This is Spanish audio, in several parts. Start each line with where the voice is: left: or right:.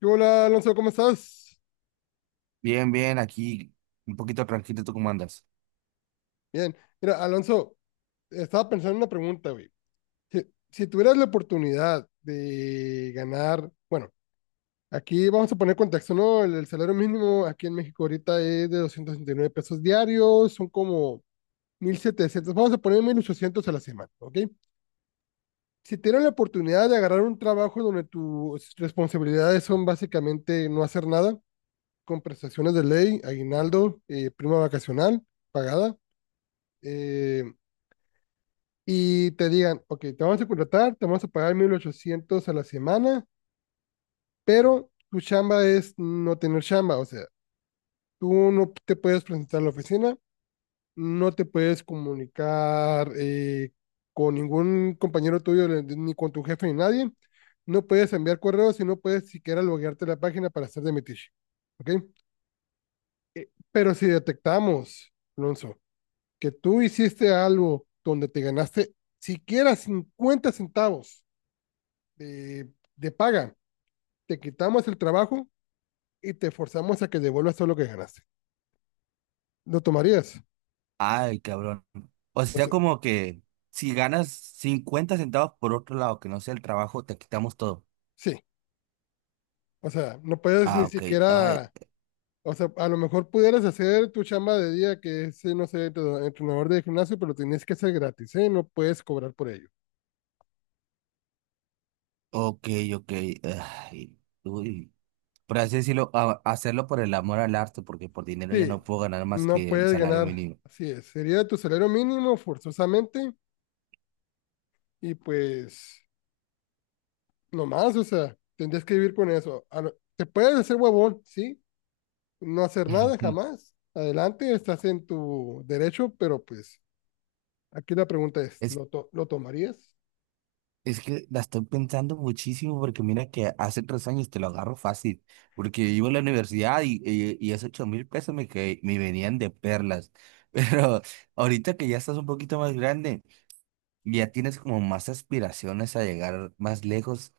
left: ¿Qué Hola, Alonso, ¿cómo estás?
right: Bien, bien, aquí un poquito tranquilo, ¿tú cómo andas?
left: Bien. Mira, Alonso, estaba pensando en una pregunta, güey. Si, si tuvieras la oportunidad de ganar, bueno, aquí vamos a poner contexto, ¿no? El salario mínimo aquí en México ahorita es de 269 pesos diarios, son como 1,700. Vamos a poner 1,800 a la semana, ¿ok? Si tuvieras la oportunidad de agarrar un trabajo donde tus responsabilidades son básicamente no hacer nada, con prestaciones de ley, aguinaldo, prima vacacional pagada, eh, y te digan, ok, te vamos a contratar, te vamos a pagar 1,800 a la semana, pero tu chamba es no tener chamba, o sea, tú no te puedes presentar a la oficina, no te puedes comunicar con ningún compañero tuyo, ni con tu jefe, ni nadie, no puedes enviar correos y no puedes siquiera loguearte a la página para hacer de metiche, ¿ok? Pero si detectamos, Alonso, que tú hiciste algo donde te ganaste siquiera 50 centavos, de, de paga, te quitamos el trabajo y te forzamos a que devuelvas todo lo que ganaste. ¿Lo tomarías?
right: Ay, cabrón. O
left: O
right: sea,
left: sea,
right: como que si ganas 50 centavos por otro lado, que no sea el trabajo, te quitamos todo.
left: sí, o sea, no puedes ni
right: Ah, ok. Ay,
left: siquiera, o sea, a lo mejor pudieras hacer tu chamba de día que es, no sé, entrenador de gimnasio, pero tienes que hacer gratis, ¿eh? No puedes cobrar por ello.
right: ok, ok. Ay, uy. Por así decirlo, hacerlo por el amor al arte, porque por dinero ya
left: Sí,
right: no puedo ganar más
left: no
right: que el
left: puedes
right: salario
left: ganar,
right: mínimo.
left: así es. Sería tu salario mínimo forzosamente y pues, no más o sea, tendrías que vivir con eso. Te puedes hacer huevón, sí, no hacer nada jamás. Adelante, estás en tu derecho, pero pues aquí la pregunta es,
right: Es
left: ¿lo tomarías?
right: Es que la estoy pensando muchísimo porque mira que hace 3 años te lo agarro fácil, porque iba a la universidad y esos 8,000 pesos que me venían de perlas. Pero ahorita que ya estás un poquito más grande ya tienes como más aspiraciones a llegar más lejos,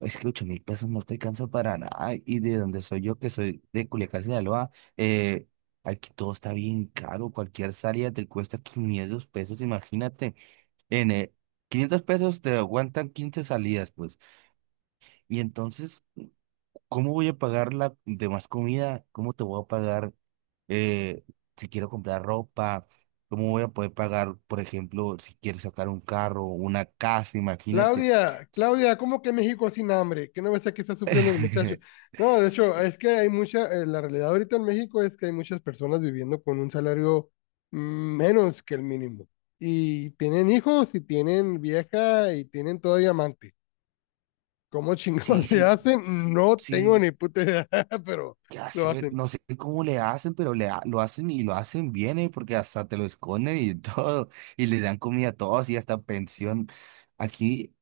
right: es que 8,000 pesos no te alcanza para nada y de donde soy yo, que soy de Culiacán, Sinaloa, eh, aquí todo está bien caro, cualquier salida te cuesta 500 pesos, imagínate. N, 500 pesos te aguantan 15 salidas, pues. Y entonces, ¿cómo voy a pagar la demás comida? ¿Cómo te voy a pagar, eh, si quiero comprar ropa? ¿Cómo voy a poder pagar, por ejemplo, si quieres sacar un carro, una casa? Imagínate.
left: Claudia, Claudia, ¿cómo que México sin hambre? ¿Qué no ves aquí está sufriendo el muchacho? No, de hecho, es que hay mucha, la realidad ahorita en México es que hay muchas personas viviendo con un salario mm, menos que el mínimo. Y tienen hijos y tienen vieja y tienen todavía amante. ¿Cómo
right: Sí,
left: chingados le
right: sí,
left: hacen? No tengo
right: sí,
left: ni puta idea, pero
right: ¿qué
left: lo
right: hacer?
left: hacen.
right: No sé cómo le hacen, pero lo hacen y lo hacen bien, ¿eh? Porque hasta te lo esconden y todo, y le dan comida a todos y hasta pensión. Aquí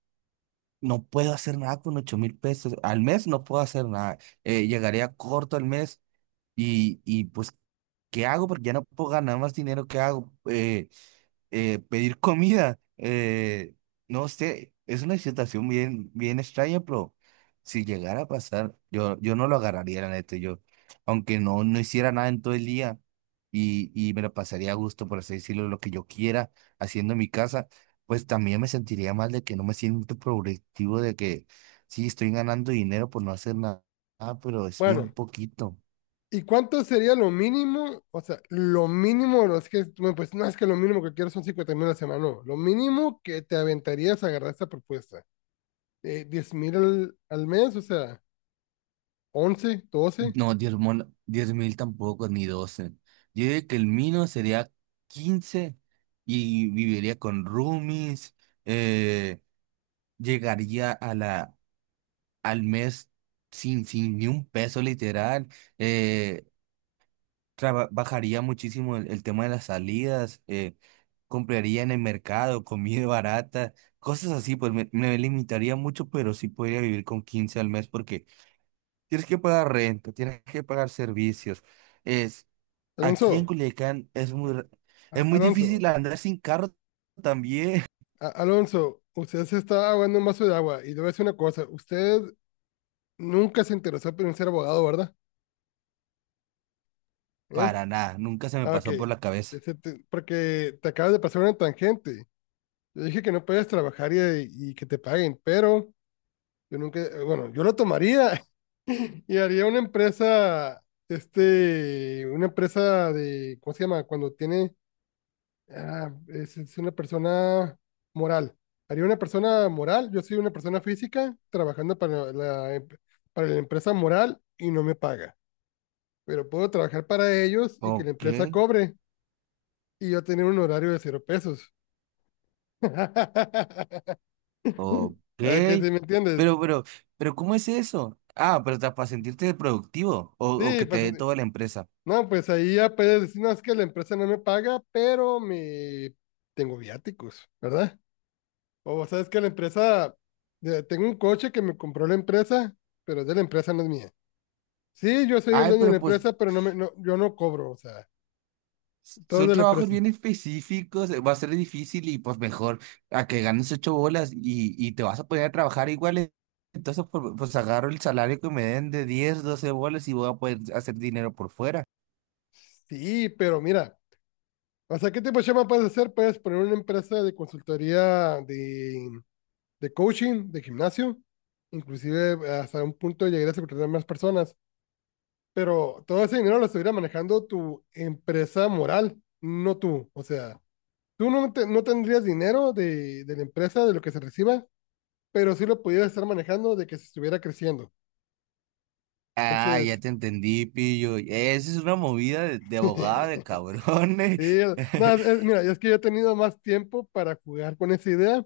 right: No puedo hacer nada con 8,000 pesos. Al mes no puedo hacer nada. Llegaría corto al mes, y pues, ¿qué hago? Porque ya no puedo ganar más dinero. ¿Qué hago? Pedir comida. No sé, es una situación bien, bien extraña, pero si llegara a pasar, yo no lo agarraría, la neta, yo, aunque no hiciera nada en todo el día, y me lo pasaría a gusto, por así decirlo, lo que yo quiera haciendo en mi casa, pues también me sentiría mal de que no me siento productivo, de que sí estoy ganando dinero por no hacer nada, pero es bien
left: Bueno.
right: poquito.
left: ¿Y cuánto sería lo mínimo? O sea, lo mínimo, no es que tú me pues, no es que lo mínimo que quiero son 50 mil a la semana, no. Lo mínimo que te aventarías a agarrar esta propuesta. 10 mil al mes, o sea, once, doce.
right: No, diez mil tampoco, ni 12. Yo diría que el mínimo sería 15 y viviría con roomies. eh, llegaría a la, al mes sin ni un peso literal. eh, bajaría muchísimo el tema de las salidas. Compraría en el mercado comida barata. Cosas así, pues me limitaría mucho, pero sí podría vivir con 15 al mes porque tienes que pagar renta, tienes que pagar servicios. Es Aquí en
left: Alonso,
right: Culiacán es
left: a-
right: muy difícil
left: Alonso,
right: andar sin carro también.
left: Alonso, usted se está ahogando un vaso de agua. Y le voy a decir una cosa, usted nunca se interesó en ser abogado, ¿verdad? ¿Eh?
right: Para nada, nunca se me
left: Ah, ok.
right: pasó por la cabeza.
left: Porque te acabas de pasar una tangente. Yo dije que no puedes trabajar y que te paguen, pero... Yo nunca, bueno, yo lo tomaría y haría una empresa, este, una empresa de, ¿cómo se llama? Cuando tiene, ah, es una persona moral. Haría una persona moral, yo soy una persona física trabajando para la, para la empresa moral y no me paga, pero puedo trabajar para ellos y que la
right: Ok,
left: empresa cobre y yo tener un horario de cero pesos.
right: ok.
left: ¿A que si me entiendes?
right: Pero, pero, pero, ¿cómo es eso? Ah, pero para sentirte productivo o
left: Sí,
right: que te
left: pues
right: dé toda la empresa.
left: no, pues ahí ya puedes decir, no, es que la empresa no me paga, pero me tengo viáticos, ¿verdad? O sabes que la empresa, tengo un coche que me compró la empresa, pero es de la empresa, no es mía. Sí, yo soy el
right: Ay,
left: dueño de la
right: pero pues
left: empresa, pero no me, no, yo no cobro, o sea, todo es
right: son
left: de la
right: trabajos
left: empresa.
right: bien específicos. Va a ser difícil y pues mejor a que ganes ocho bolas y te vas a poner a trabajar igual. Entonces, pues agarro el salario que me den de 10 12 bolas y voy a poder hacer dinero por fuera.
left: Sí, pero mira, o sea, ¿qué tipo de chamba puedes hacer? Puedes poner una empresa de consultoría, de coaching, de gimnasio, inclusive hasta un punto llegar a contratar más personas, pero todo ese dinero lo estuviera manejando tu empresa moral, no tú. O sea, tú no, no tendrías dinero de la empresa, de lo que se reciba, pero sí lo pudieras estar manejando de que se estuviera creciendo.
right: Ah, ya
left: Entonces,
right: te entendí, pillo. Esa es una movida de abogada de
left: sí,
right: cabrones.
left: el- no, es- mira, es que yo he tenido más tiempo para jugar con esa idea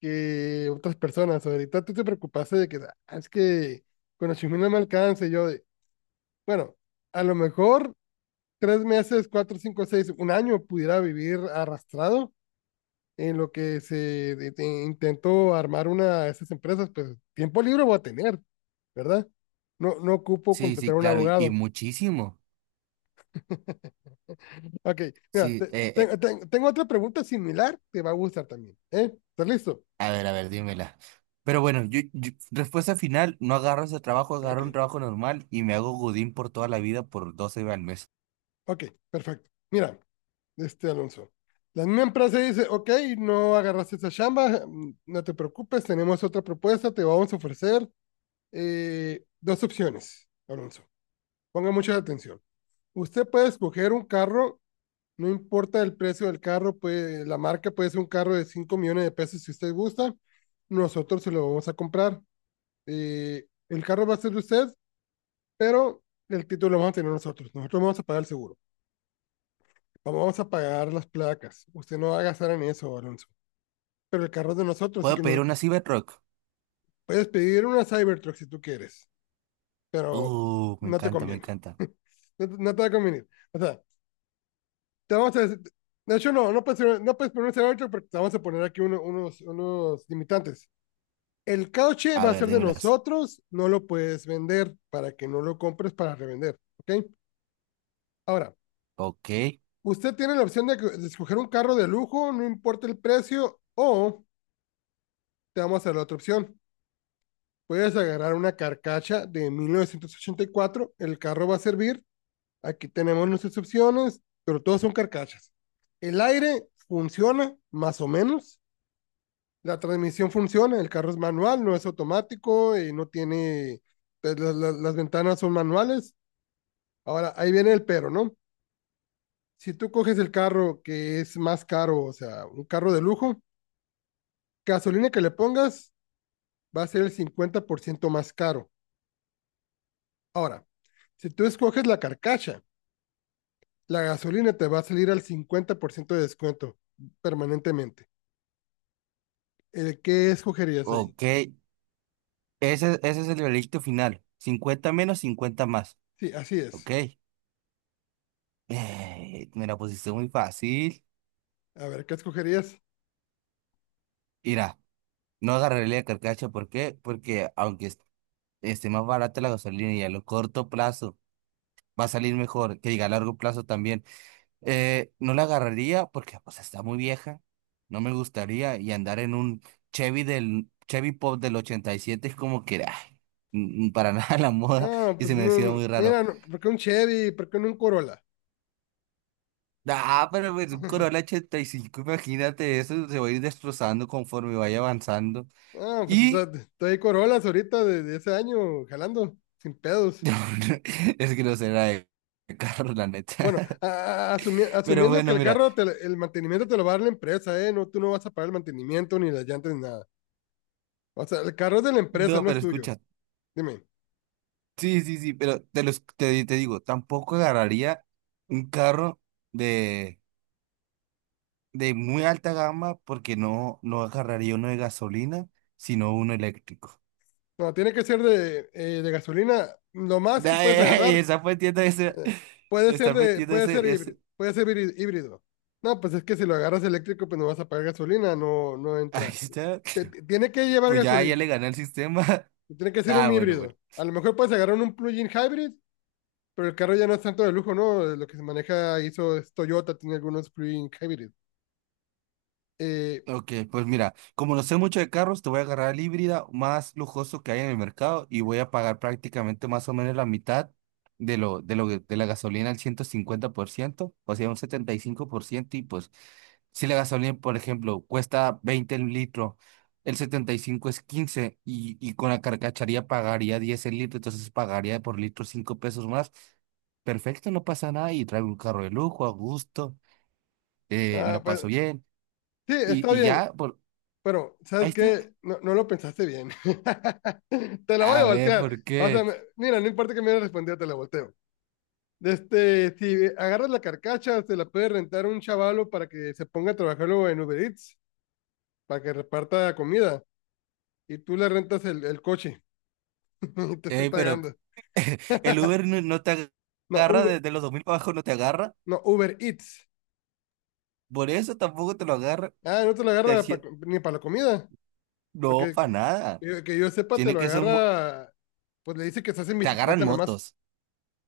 left: que otras personas. Ahorita tú te preocupaste de que "Ah, es que con los no me alcanza y yo de, bueno, a lo mejor tres meses, cuatro, cinco, seis, un año pudiera vivir arrastrado en lo que se intento armar una de esas empresas, pues tiempo libre voy a tener, ¿verdad? No, no ocupo
right: Sí, sí,
left: contratar a un
right: claro, y
left: abogado.
right: muchísimo.
left: Ok, mira,
right: Sí,
left: tengo otra pregunta similar, te va a gustar también, ¿eh? ¿Estás listo?
right: a ver, dímela. Pero bueno, respuesta final, no agarro ese trabajo,
left: Ok,
right: agarro un trabajo normal y me hago godín por toda la vida por 12 al mes.
left: ok, perfecto. Mira, este Alonso, la misma empresa dice, ok, no agarraste esa chamba, mm, no te preocupes, tenemos otra propuesta, te vamos a ofrecer dos opciones, Alonso. Ponga mucha atención. Usted puede escoger un carro. No importa el precio del carro, puede, la marca puede ser un carro de 5 millones de pesos si usted gusta. Nosotros se lo vamos a comprar. El carro va a ser de usted, pero el título lo vamos a tener nosotros. Nosotros vamos a pagar el seguro. Vamos a pagar las placas. Usted no va a gastar en eso, Alonso. Pero el carro es de nosotros, así
right: ¿Puedo
left: que
right: pedir
left: nos,
right: una Cybertruck?
left: puedes pedir una Cybertruck si tú quieres, pero
right: Me
left: no te
right: encanta, me
left: conviene.
right: encanta.
left: No, no, te va a convenir. O sea, te vamos a decir, de hecho, no, no puedes, no puedes poner un Cybertruck porque te vamos a poner aquí uno, unos, unos limitantes. El cauche
right: A
left: va a
right: ver,
left: ser de
right: dímelas.
left: nosotros, no lo puedes vender para que no lo compres para revender, ¿ok? Ahora,
right: Ok,
left: usted tiene la opción de escoger un carro de lujo, no importa el precio, o te vamos a dar la otra opción. Puedes agarrar una carcacha de 1984, el carro va a servir, aquí tenemos nuestras opciones, pero todas son carcachas. El aire funciona, más o menos, la transmisión funciona, el carro es manual, no es automático, y no tiene, pues, las ventanas son manuales. Ahora, ahí viene el pero, ¿no? Si tú coges el carro que es más caro, o sea, un carro de lujo, gasolina que le pongas va a ser el 50% más caro. Ahora, si tú escoges la carcacha, la gasolina te va a salir al 50% de descuento permanentemente. ¿El qué escogerías ahí?
right: ok. Ese es el veredicto final. 50 menos, 50 más.
left: Sí, así
right: Ok.
left: es.
right: Me la pusiste muy fácil.
left: A ver, ¿qué escogerías?
right: Mira, no agarraré la carcacha. ¿Por qué? Porque aunque esté más barata la gasolina y a lo corto plazo va a salir mejor, que diga a largo plazo también. No la agarraría porque pues está muy vieja. No me gustaría y andar en un Chevy del Chevy Pop del 87 es como que ay, mm, para nada la moda
left: Ah,
right: y se
left: pues
right: me decía
left: no,
right: muy raro.
left: mira, no, ¿por qué un Chevy? ¿Por qué no un Corolla?
right: Ah, pero pues, un Corolla 85, imagínate eso, se va a ir destrozando conforme vaya avanzando.
left: Ah,
right: y
left: estoy Corollas ahorita de ese año, jalando, sin pedos.
right: No, no, es que no será de carro, la neta.
left: Bueno,
right: Pero
left: asumiendo que
right: bueno,
left: el
right: mira,
left: carro, te el mantenimiento te lo va a dar la empresa, ¿eh? No, tú no vas a pagar el mantenimiento, ni las llantas, ni nada. O sea, el carro es de la empresa,
right: no,
left: no es
right: pero
left: tuyo.
right: escucha,
left: Dime.
right: sí, sí, sí, pero te, los, te, di- te digo, tampoco agarraría un carro de, de muy alta gama porque no agarraría uno de gasolina, sino uno eléctrico.
left: No, tiene que ser de gasolina. Lo más que puedes
right: Ay,
left: agarrar,
right: está metiendo ese,
left: eh, puede ser
right: estar
left: de,
right: metiendo
left: puede ser
right: ese,
left: híbrido,
right: ese,
left: puede ser híbrido. No, pues es que si lo agarras eléctrico, pues no vas a pagar gasolina, no, no
right: ahí
left: entra.
right: está.
left: Tiene que llevar
right: Pues ya
left: gasolina,
right: le gané el sistema.
left: tiene que ser
right: Ah,
left: un
right: bueno, bueno.
left: híbrido. A lo mejor puedes agarrar un plug-in hybrid. Pero el carro ya no es tanto de lujo, ¿no? Lo que se maneja hizo es Toyota, tiene algunos plug-in hybrid. Eh,
right: Ok, pues mira, como no sé mucho de carros, te voy a agarrar el híbrida más lujoso que hay en el mercado y voy a pagar prácticamente más o menos la mitad de la gasolina al 150%, o sea, un 75%, y pues si la gasolina, por ejemplo, cuesta 20 el litro, el 75 es 15, y con la carcacharía pagaría 10 el litro, entonces pagaría por litro 5 pesos más. Perfecto, no pasa nada y traigo un carro de lujo, a gusto, me
left: ah,
right: la
left: pues,
right: paso bien,
left: sí, está
right: y
left: bien.
right: ya,
left: Pero, ¿sabes
right: ahí está.
left: qué? No, no lo pensaste bien. Te la voy a
right: A ver,
left: voltear.
right: ¿por
left: O sea,
right: qué?
left: mira, no importa que me hayas respondido, te la volteo. Este, si agarras la carcacha, se la puede rentar un chavalo para que se ponga a trabajarlo en Uber Eats, para que reparta comida. Y tú le rentas el coche y te estoy
right: Ey, pero
left: pagando.
right: el Uber no te
left: No,
right: agarra
left: Uber,
right: desde los 2000 para abajo, no te agarra.
left: no, Uber Eats.
right: Por eso tampoco te lo agarra.
left: Ah, no te la
right: Te
left: agarra pa-
right: hacía-
left: ni para la comida.
right: No,
left: Porque
right: para
left: que,
right: nada.
left: que que yo sepa, te
right: Tiene
left: lo
right: que ser un.
left: agarra, pues le dice que estás en
right: Te agarran
left: bicicleta nomás.
right: motos.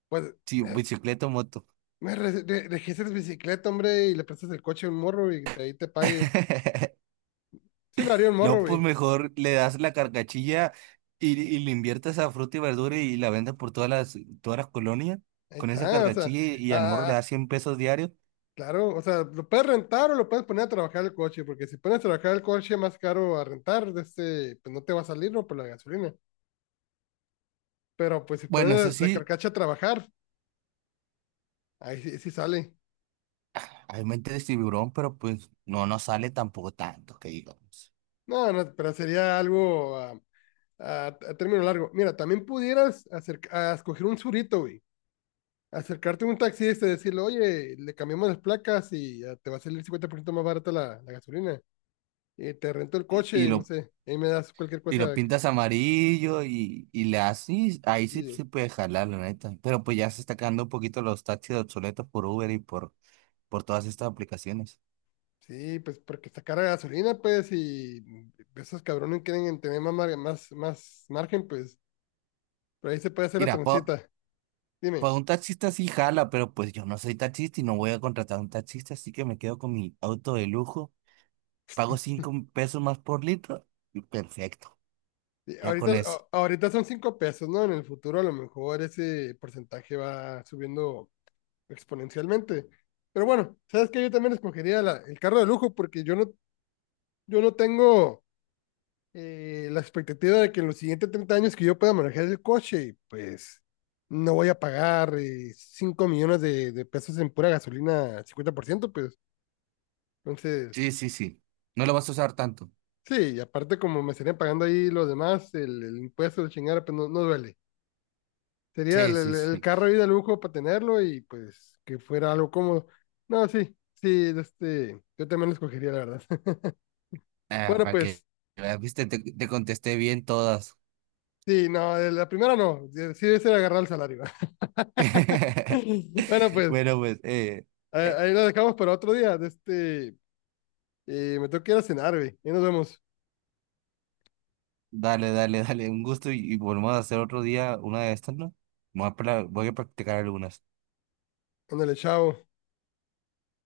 left: Pues,
right: Sí,
left: eh,
right: bicicleta o moto.
left: me registras bicicleta, hombre, y le prestas el coche a un morro y te- ahí te pague. Sí lo haría un
right: No,
left: morro,
right: pues
left: güey.
right: mejor le das la carcachilla, y le inviertes a fruta y verdura y la vendes por todas las colonias
left: Ahí
right: con esa
left: está, o sea,
right: carcachilla y al morro le
left: ah,
right: das 100 pesos diarios.
left: claro, o sea, lo puedes rentar o lo puedes poner a trabajar el coche, porque si pones a trabajar el coche más caro a rentar, de este, pues no te va a salir, ¿no? Por la gasolina. Pero pues si
right: Bueno, eso
left: pones la
right: sí.
left: carcacha a trabajar, ahí sí, sí sale.
right: Hay mente de tiburón, pero pues no nos sale tampoco tanto, que digamos.
left: No, no, pero sería algo ah, a término largo. Mira, también pudieras acerca, a escoger un surito, güey. Acercarte a un taxista y decirle, oye, le cambiamos las placas y ya te va a salir 50% más barata la gasolina. Y te rento el
right: Y, y
left: coche, no
right: lo,
left: sé. Ahí me das cualquier
right: y lo
left: cosa. Que-
right: pintas amarillo, y le haces ahí sí
left: sí,
right: se puede jalar, la neta. Pero pues ya se está quedando un poquito los taxis obsoletos por Uber y por todas estas aplicaciones.
left: sí, pues porque está cara la gasolina, pues, y esos cabrones quieren tener más margen, pues. Pero ahí se puede hacer la
right: Mira,
left: transita. Dime.
right: por un taxista sí jala, pero pues yo no soy taxista y no voy a contratar a un taxista, así que me quedo con mi auto de lujo, pago 5 pesos más por litro y perfecto,
left: Sí,
right: ya
left: ahorita,
right: con eso.
left: ahorita son 5 pesos, ¿no? En el futuro a lo mejor ese porcentaje va subiendo exponencialmente. Pero bueno, sabes que yo también escogería el carro de lujo porque yo no, yo no tengo la expectativa de que en los siguientes 30 años que yo pueda manejar el coche, y pues no voy a pagar 5 millones de pesos en pura gasolina al 50%, pues entonces,
right: Sí, sí, sí. No lo vas a usar tanto.
left: sí, y aparte como me estarían pagando ahí los demás, el impuesto, el chingar, pues no, no duele. Sería
right: Sí,
left: el,
right: sí,
left: el
right: sí.
left: carro ahí de lujo para tenerlo y pues que fuera algo cómodo. No, sí, sí, este, yo también lo escogería, la verdad.
right: Ah,
left: Bueno,
right: para que
left: pues,
right: veas, viste, te contesté bien todas.
left: sí, no, la primera no, sí es el agarrar el salario. Bueno, pues,
right: Bueno, pues,
left: ahí
right: eh,
left: ahí lo dejamos para otro día. De este, me tengo que ir a cenar, güey. Ahí nos vemos.
right: dale, dale, dale, un gusto, y volvemos a hacer otro día una de estas, ¿no? Voy a practicar algunas.
left: Ándale, chao.